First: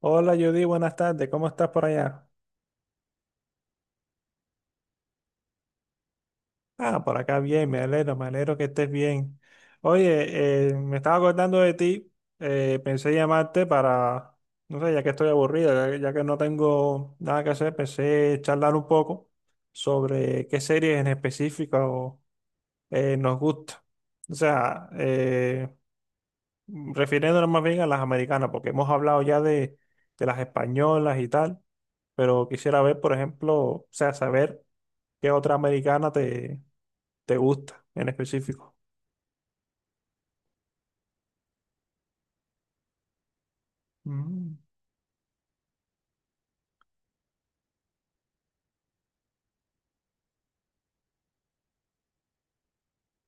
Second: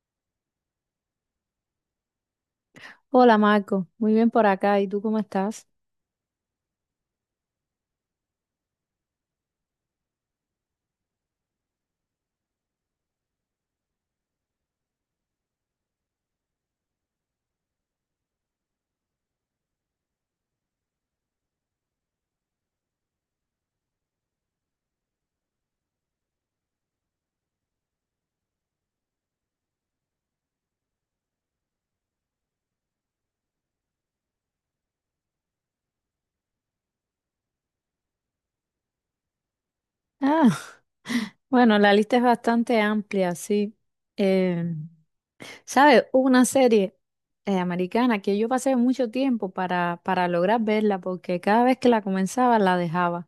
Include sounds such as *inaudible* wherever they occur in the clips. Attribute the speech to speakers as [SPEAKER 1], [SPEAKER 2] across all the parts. [SPEAKER 1] Hola Judy, buenas tardes. ¿Cómo estás por allá?
[SPEAKER 2] Hola Marco, muy bien por acá. ¿Y tú cómo estás?
[SPEAKER 1] Ah, por acá bien, me alegro que estés bien. Oye, me estaba acordando de ti, pensé llamarte para, no sé, ya que estoy aburrido, ya que no tengo nada que hacer, pensé charlar un poco sobre qué series en específico nos gusta. O sea, refiriéndonos más bien a las americanas, porque hemos hablado ya de las españolas y tal, pero quisiera ver, por ejemplo, o sea, saber. ¿Qué otra americana te gusta en específico?
[SPEAKER 2] Ah, bueno, la lista es bastante amplia, sí.
[SPEAKER 1] Mm.
[SPEAKER 2] Eh, ¿Sabes? Hubo una serie americana que yo pasé mucho tiempo para lograr verla porque cada vez que la comenzaba la dejaba.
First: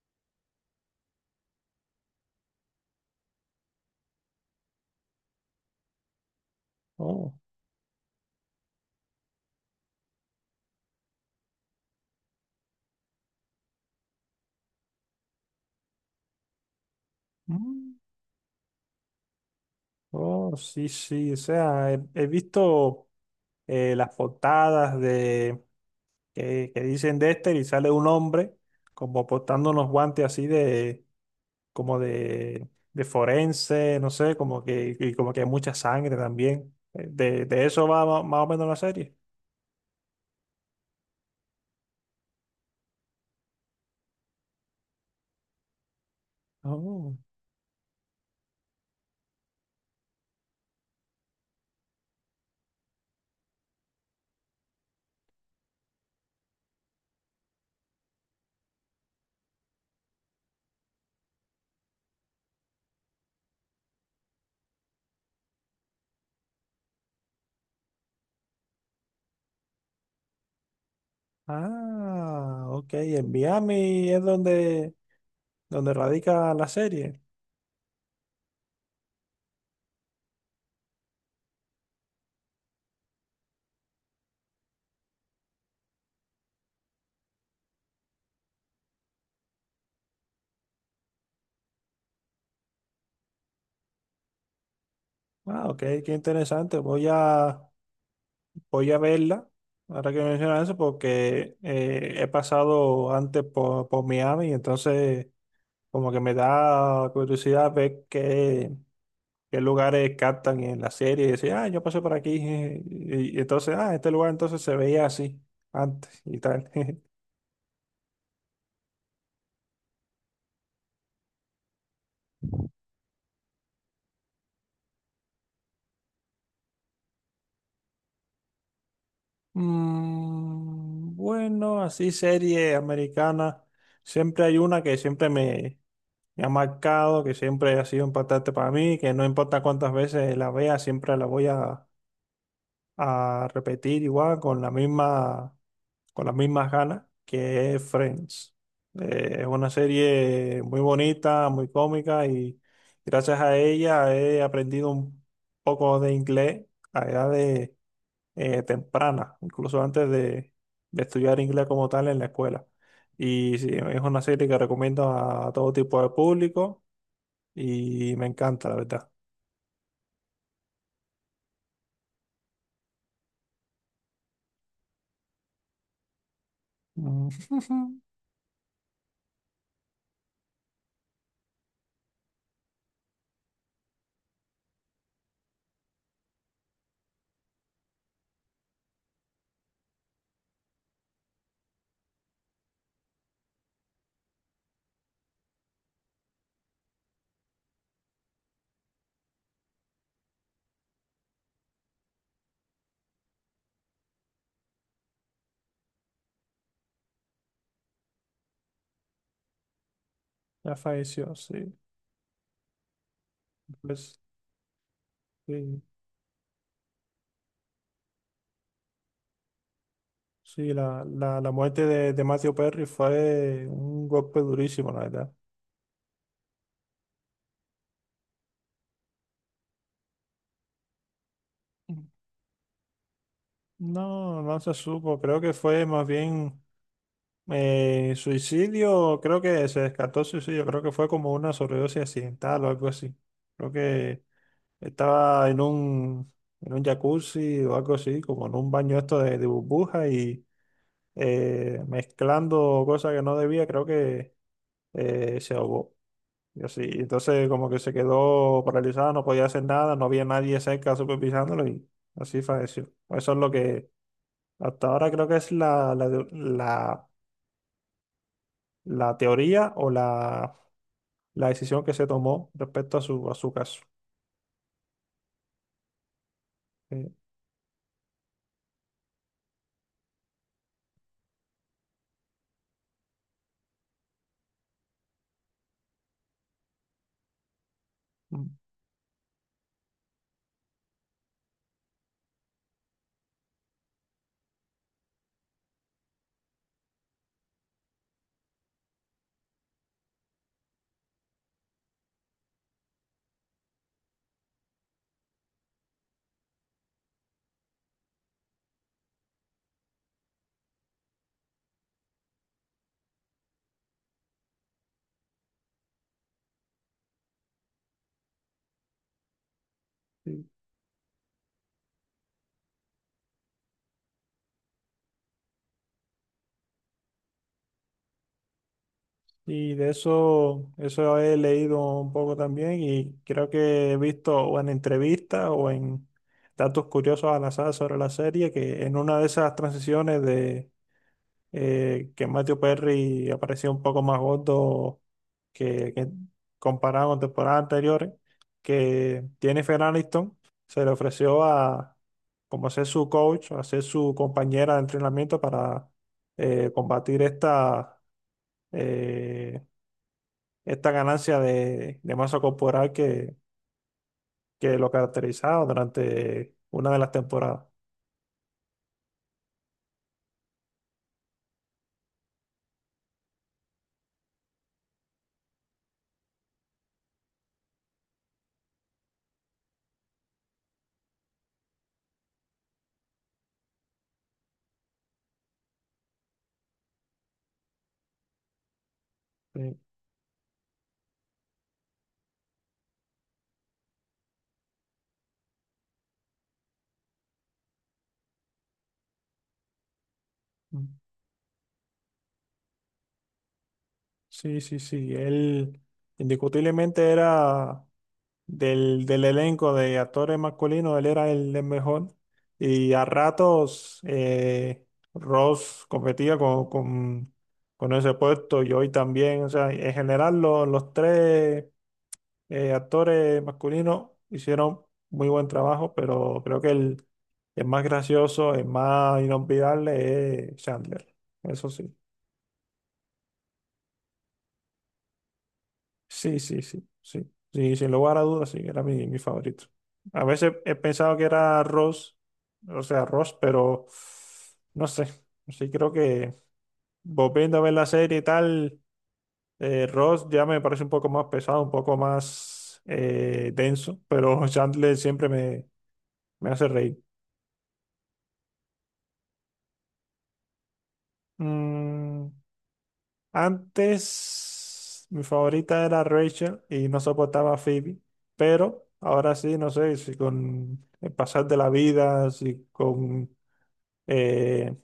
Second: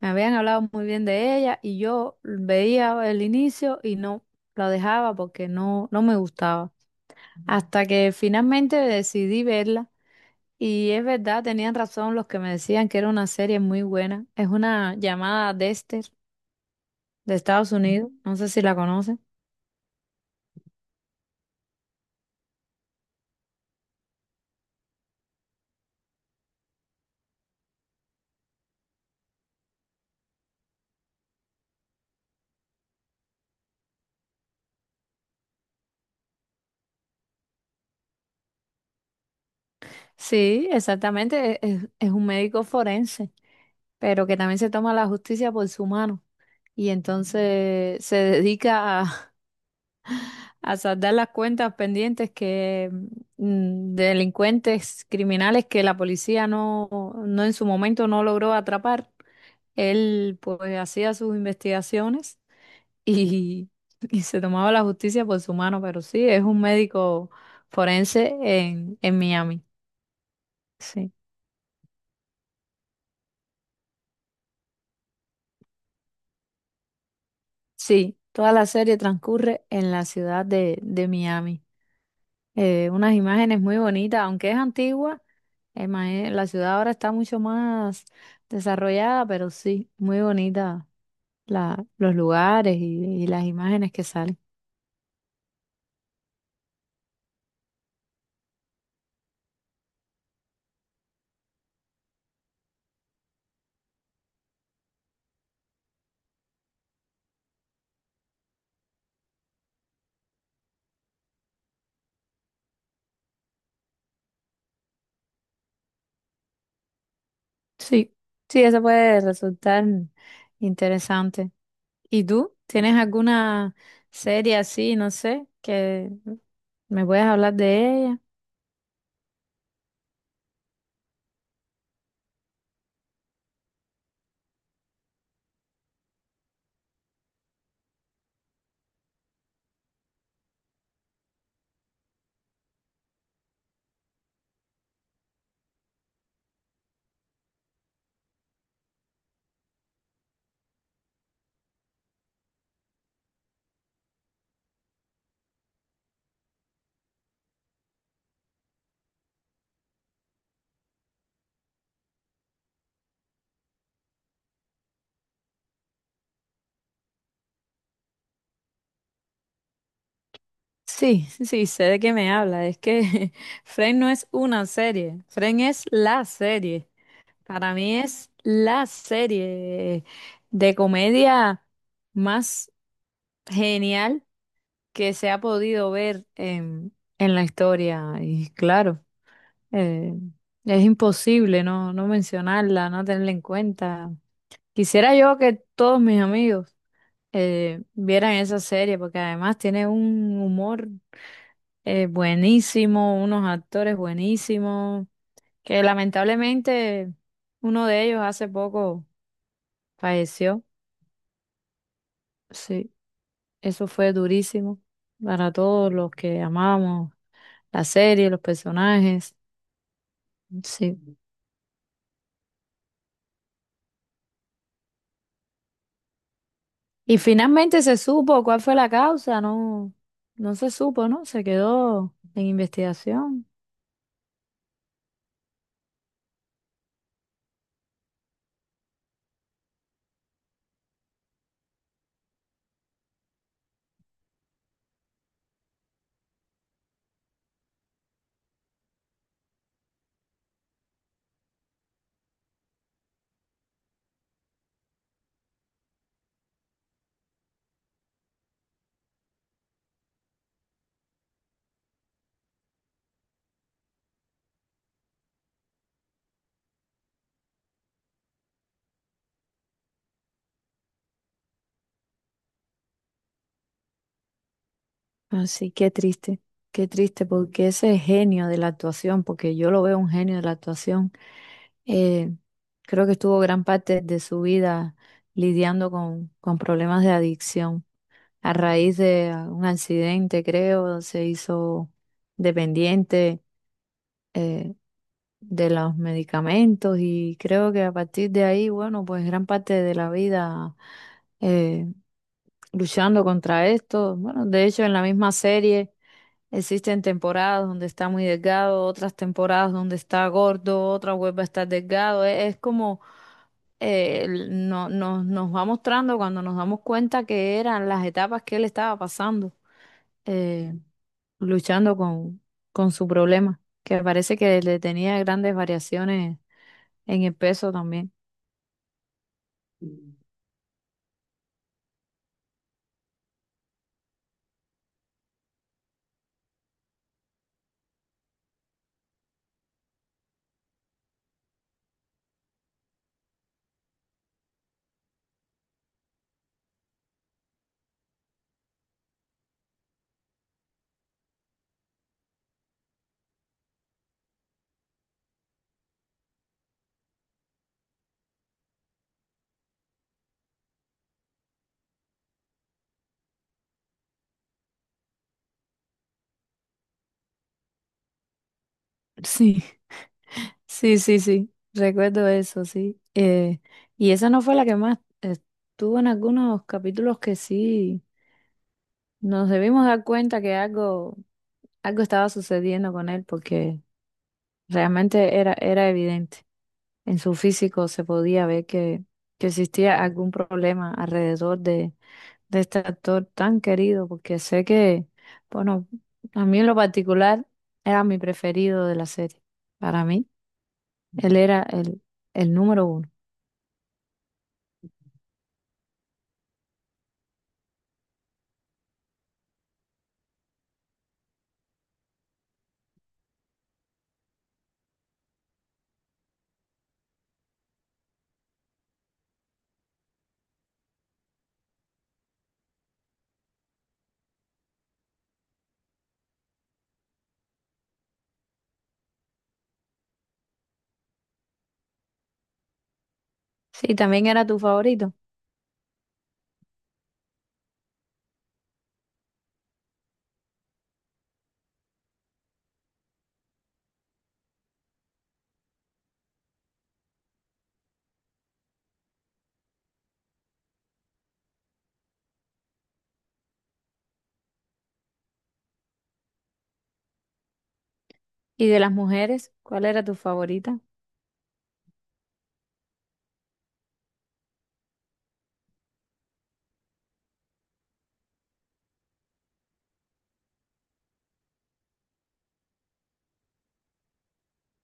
[SPEAKER 2] Me habían hablado muy bien de ella y yo veía el inicio y no la dejaba porque no me gustaba.
[SPEAKER 1] Oh,
[SPEAKER 2] Hasta que finalmente decidí verla. Y es verdad, tenían razón los que me decían que era una serie muy buena. Es una llamada Dexter, de Estados
[SPEAKER 1] mm,
[SPEAKER 2] Unidos, no sé si la conoce.
[SPEAKER 1] oh, sí, sí. O sea, he visto las portadas de que dicen Dexter y sale un hombre como portando unos guantes así de como de forense, no sé, como que y como que hay mucha sangre también. De eso va más o menos la serie.
[SPEAKER 2] Sí, exactamente, es un médico forense, pero que también se toma la justicia por su mano y
[SPEAKER 1] Oh,
[SPEAKER 2] entonces se dedica a, *laughs* a saldar las cuentas pendientes que de delincuentes criminales que la policía no en su momento no logró atrapar. Él pues hacía sus investigaciones y, *laughs* y se tomaba la justicia por su mano, pero sí, es un médico forense en Miami. Sí,
[SPEAKER 1] ah, ok. En Miami es donde, donde radica la serie.
[SPEAKER 2] sí, toda la serie transcurre en la ciudad de Miami. Unas imágenes muy bonitas, aunque es antigua, la ciudad ahora está mucho más desarrollada, pero sí, muy bonita la, los lugares y las imágenes que salen.
[SPEAKER 1] Ah, ok, qué interesante. Voy a verla, ahora que mencionas eso, porque he pasado antes por Miami, entonces como que me da curiosidad ver qué, qué lugares captan en la serie y decir, ah, yo pasé por aquí, *laughs* y entonces, ah, este lugar entonces se veía así antes y tal. *laughs*
[SPEAKER 2] Sí, sí, eso puede resultar interesante. ¿Y tú? ¿Tienes alguna serie así, no sé, que me puedas hablar de ella?
[SPEAKER 1] Mm, bueno, así serie americana. Siempre hay una que siempre me ha marcado, que siempre ha sido importante para mí, que no importa cuántas veces la vea, siempre la a repetir igual con la misma, con las mismas ganas, que es Friends. Es una serie muy bonita, muy cómica y gracias a ella he aprendido un poco de inglés a edad de temprana, incluso antes de estudiar inglés como tal en la escuela. Y sí, es una serie que recomiendo a todo tipo de público y me encanta, la verdad.
[SPEAKER 2] Sí, sí, sé de qué me habla. Es que *laughs* Friends no es una serie, Friends es la serie.
[SPEAKER 1] Mm.
[SPEAKER 2] Para mí
[SPEAKER 1] *laughs*
[SPEAKER 2] es la serie de comedia más genial que se ha podido ver en la historia. Y claro, eh, es imposible no mencionarla, no tenerla en cuenta. Quisiera yo que todos mis amigos vieran esa serie porque además tiene un humor. Buenísimo, unos actores buenísimos, que lamentablemente uno de ellos hace poco falleció.
[SPEAKER 1] Ya falleció, sí.
[SPEAKER 2] Sí, eso fue
[SPEAKER 1] Pues
[SPEAKER 2] durísimo para
[SPEAKER 1] sí,
[SPEAKER 2] todos los que amamos la serie, los personajes.
[SPEAKER 1] sí,
[SPEAKER 2] Sí.
[SPEAKER 1] la muerte de Matthew Perry fue un golpe durísimo, la verdad.
[SPEAKER 2] Y finalmente se supo cuál fue la causa, no, no se supo, ¿no? Se quedó en investigación.
[SPEAKER 1] No, no se supo, creo que fue más bien suicidio, creo que se descartó suicidio, creo que fue como una sobredosis accidental o algo así. Creo que estaba en en un jacuzzi o algo así, como en un baño esto de burbuja y mezclando cosas que no debía, creo que se ahogó. Y así, entonces como que se quedó paralizada, no podía hacer nada, no había nadie cerca supervisándolo y así falleció. Eso es lo que hasta ahora creo que es la teoría o la decisión que se tomó respecto a su caso.
[SPEAKER 2] Así que triste, qué
[SPEAKER 1] Eh,
[SPEAKER 2] triste, porque ese genio de la actuación, porque yo lo veo un genio de la actuación, eh, creo que estuvo gran parte de su vida lidiando con problemas de adicción. A raíz de ah, un accidente, creo, se hizo dependiente eh, de los medicamentos y creo que a partir de ahí, bueno, pues gran parte de la vida eh, luchando contra esto. Bueno, de hecho, en la misma serie existen temporadas donde está muy delgado, otras temporadas donde está gordo, otra vuelve a estar delgado. Es como nos va mostrando cuando nos damos cuenta que eran las etapas que él estaba pasando, eh, luchando con su problema, que parece que le tenía grandes variaciones en el peso también.
[SPEAKER 1] Y de eso, eso he leído un poco también y creo que he visto o en entrevistas o en datos curiosos al azar sobre la serie que en una de esas transiciones de que Matthew Perry aparecía un poco más gordo que comparado con temporadas anteriores, que Jennifer Aniston se le ofreció a como ser su coach, a ser su compañera de entrenamiento para combatir esta... eh, esta ganancia de masa corporal que lo caracterizaba durante una de las temporadas.
[SPEAKER 2] *laughs* Sí, sí, recuerdo eso, sí. Y esa no fue la que más eh, estuvo en algunos capítulos que sí. Nos debimos dar cuenta que algo, algo estaba sucediendo con él porque realmente era, era evidente. En su físico se podía ver que existía algún problema alrededor de este actor tan querido, porque sé que, bueno, a mí en lo particular era mi preferido de la serie. Para mí, él era el número uno.
[SPEAKER 1] Sí, sí, sí, sí. Él indiscutiblemente era del elenco de actores masculinos, él era el mejor. Y a ratos Ross competía con ese puesto y hoy también. O sea, en general los tres actores masculinos hicieron muy buen trabajo, pero creo que el más gracioso, el más inolvidable es Chandler. Eso sí.
[SPEAKER 2] Sí, también era tu favorito.
[SPEAKER 1] Sí, sí, sí, sí. Sí, sin lugar a dudas, sí, era mi favorito. A veces he pensado que era Ross, o sea, Ross, pero no sé. Sí, creo que volviendo a ver la serie y tal, Ross ya me parece un poco más pesado, un poco más denso, pero *laughs* Chandler siempre me hace reír.
[SPEAKER 2] ¿Y de las mujeres, cuál era tu favorita?
[SPEAKER 1] Mm, antes mi favorita era Rachel y no soportaba a Phoebe, pero ahora sí, no sé, si con el pasar de la vida, si con eh,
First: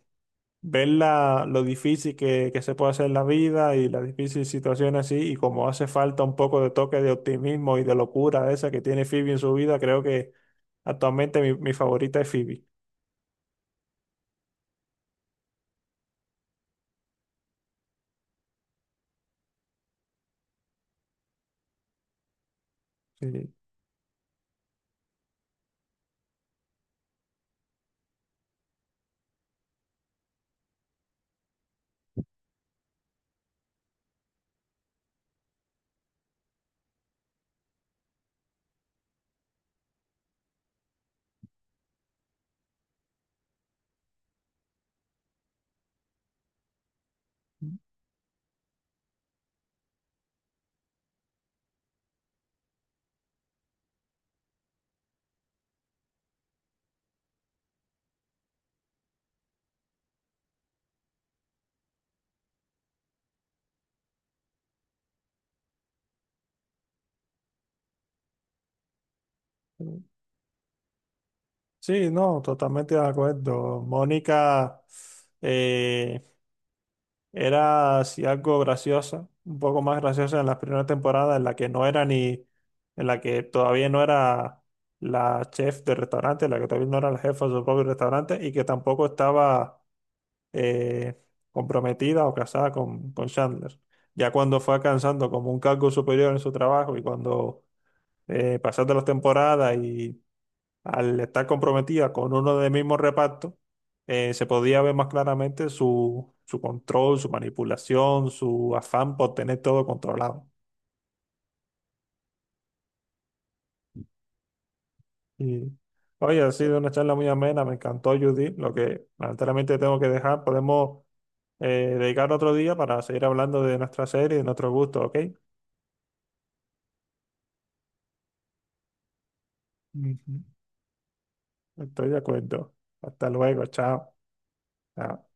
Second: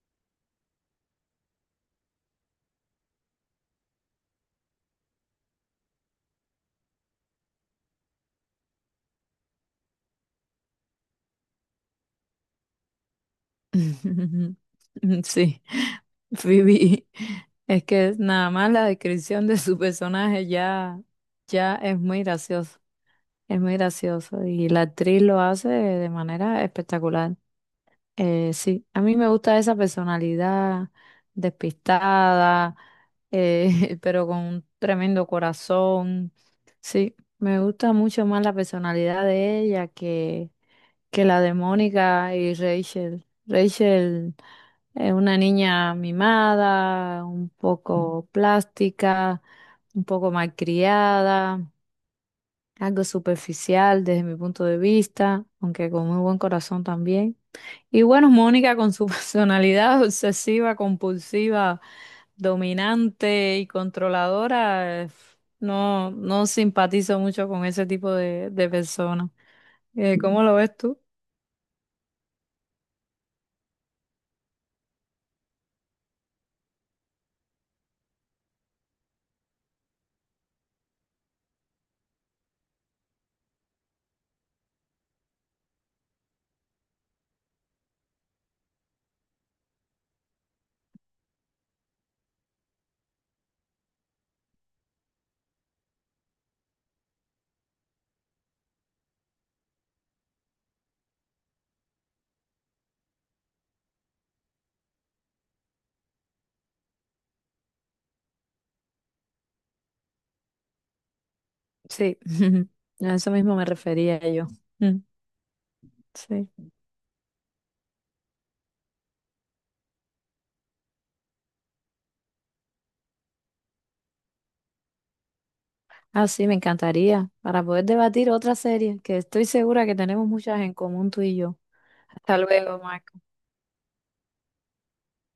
[SPEAKER 1] ver lo difícil que se puede hacer la vida y las difíciles situaciones así, y como hace falta un poco de toque de optimismo y de locura esa que tiene Phoebe en su vida, creo que actualmente mi favorita es Phoebe.
[SPEAKER 2] *laughs* Sí. *laughs* Phoebe, es que nada más la descripción de su personaje ya, ya es muy gracioso y la actriz lo hace de manera espectacular. Sí, a mí me gusta esa personalidad despistada, *laughs* pero con un tremendo corazón. Sí, me gusta mucho más la personalidad de ella que la de Mónica y Rachel. Rachel una niña mimada, un poco plástica, un poco malcriada, algo superficial desde mi punto de vista, aunque con muy buen corazón también. Y bueno, *laughs* Mónica con su *laughs* personalidad obsesiva, compulsiva, dominante y controladora, no simpatizo mucho con ese tipo de personas.
[SPEAKER 1] Sí.
[SPEAKER 2] ¿Cómo lo ves tú?
[SPEAKER 1] Sí, no, totalmente de acuerdo. Mónica eh, era así algo graciosa, un poco más graciosa en las primeras temporadas, en la que todavía no era la chef del restaurante, en la que todavía no era la jefa de su propio restaurante y que tampoco estaba eh, comprometida o casada con Chandler. Ya cuando fue alcanzando como un cargo superior en su trabajo y cuando pasaste las temporadas y al estar comprometida con uno del mismo reparto, se podía ver más claramente su control, su manipulación, su afán por tener todo controlado.
[SPEAKER 2] Sí, *laughs* a eso mismo me refería yo. Mm,
[SPEAKER 1] Y, oye, ha
[SPEAKER 2] sí.
[SPEAKER 1] sido una charla muy amena, me encantó, Judy. Lo que lamentablemente tengo que dejar, podemos dedicar otro día para seguir hablando de nuestra serie, y de nuestro gusto, ¿ok?
[SPEAKER 2] Ah, sí, me encantaría, para poder debatir otra serie, que estoy segura que tenemos
[SPEAKER 1] Ujú.
[SPEAKER 2] muchas en común tú y yo.
[SPEAKER 1] Estoy de
[SPEAKER 2] Hasta
[SPEAKER 1] acuerdo.
[SPEAKER 2] luego, Marco.
[SPEAKER 1] Hasta luego, chao. Chao.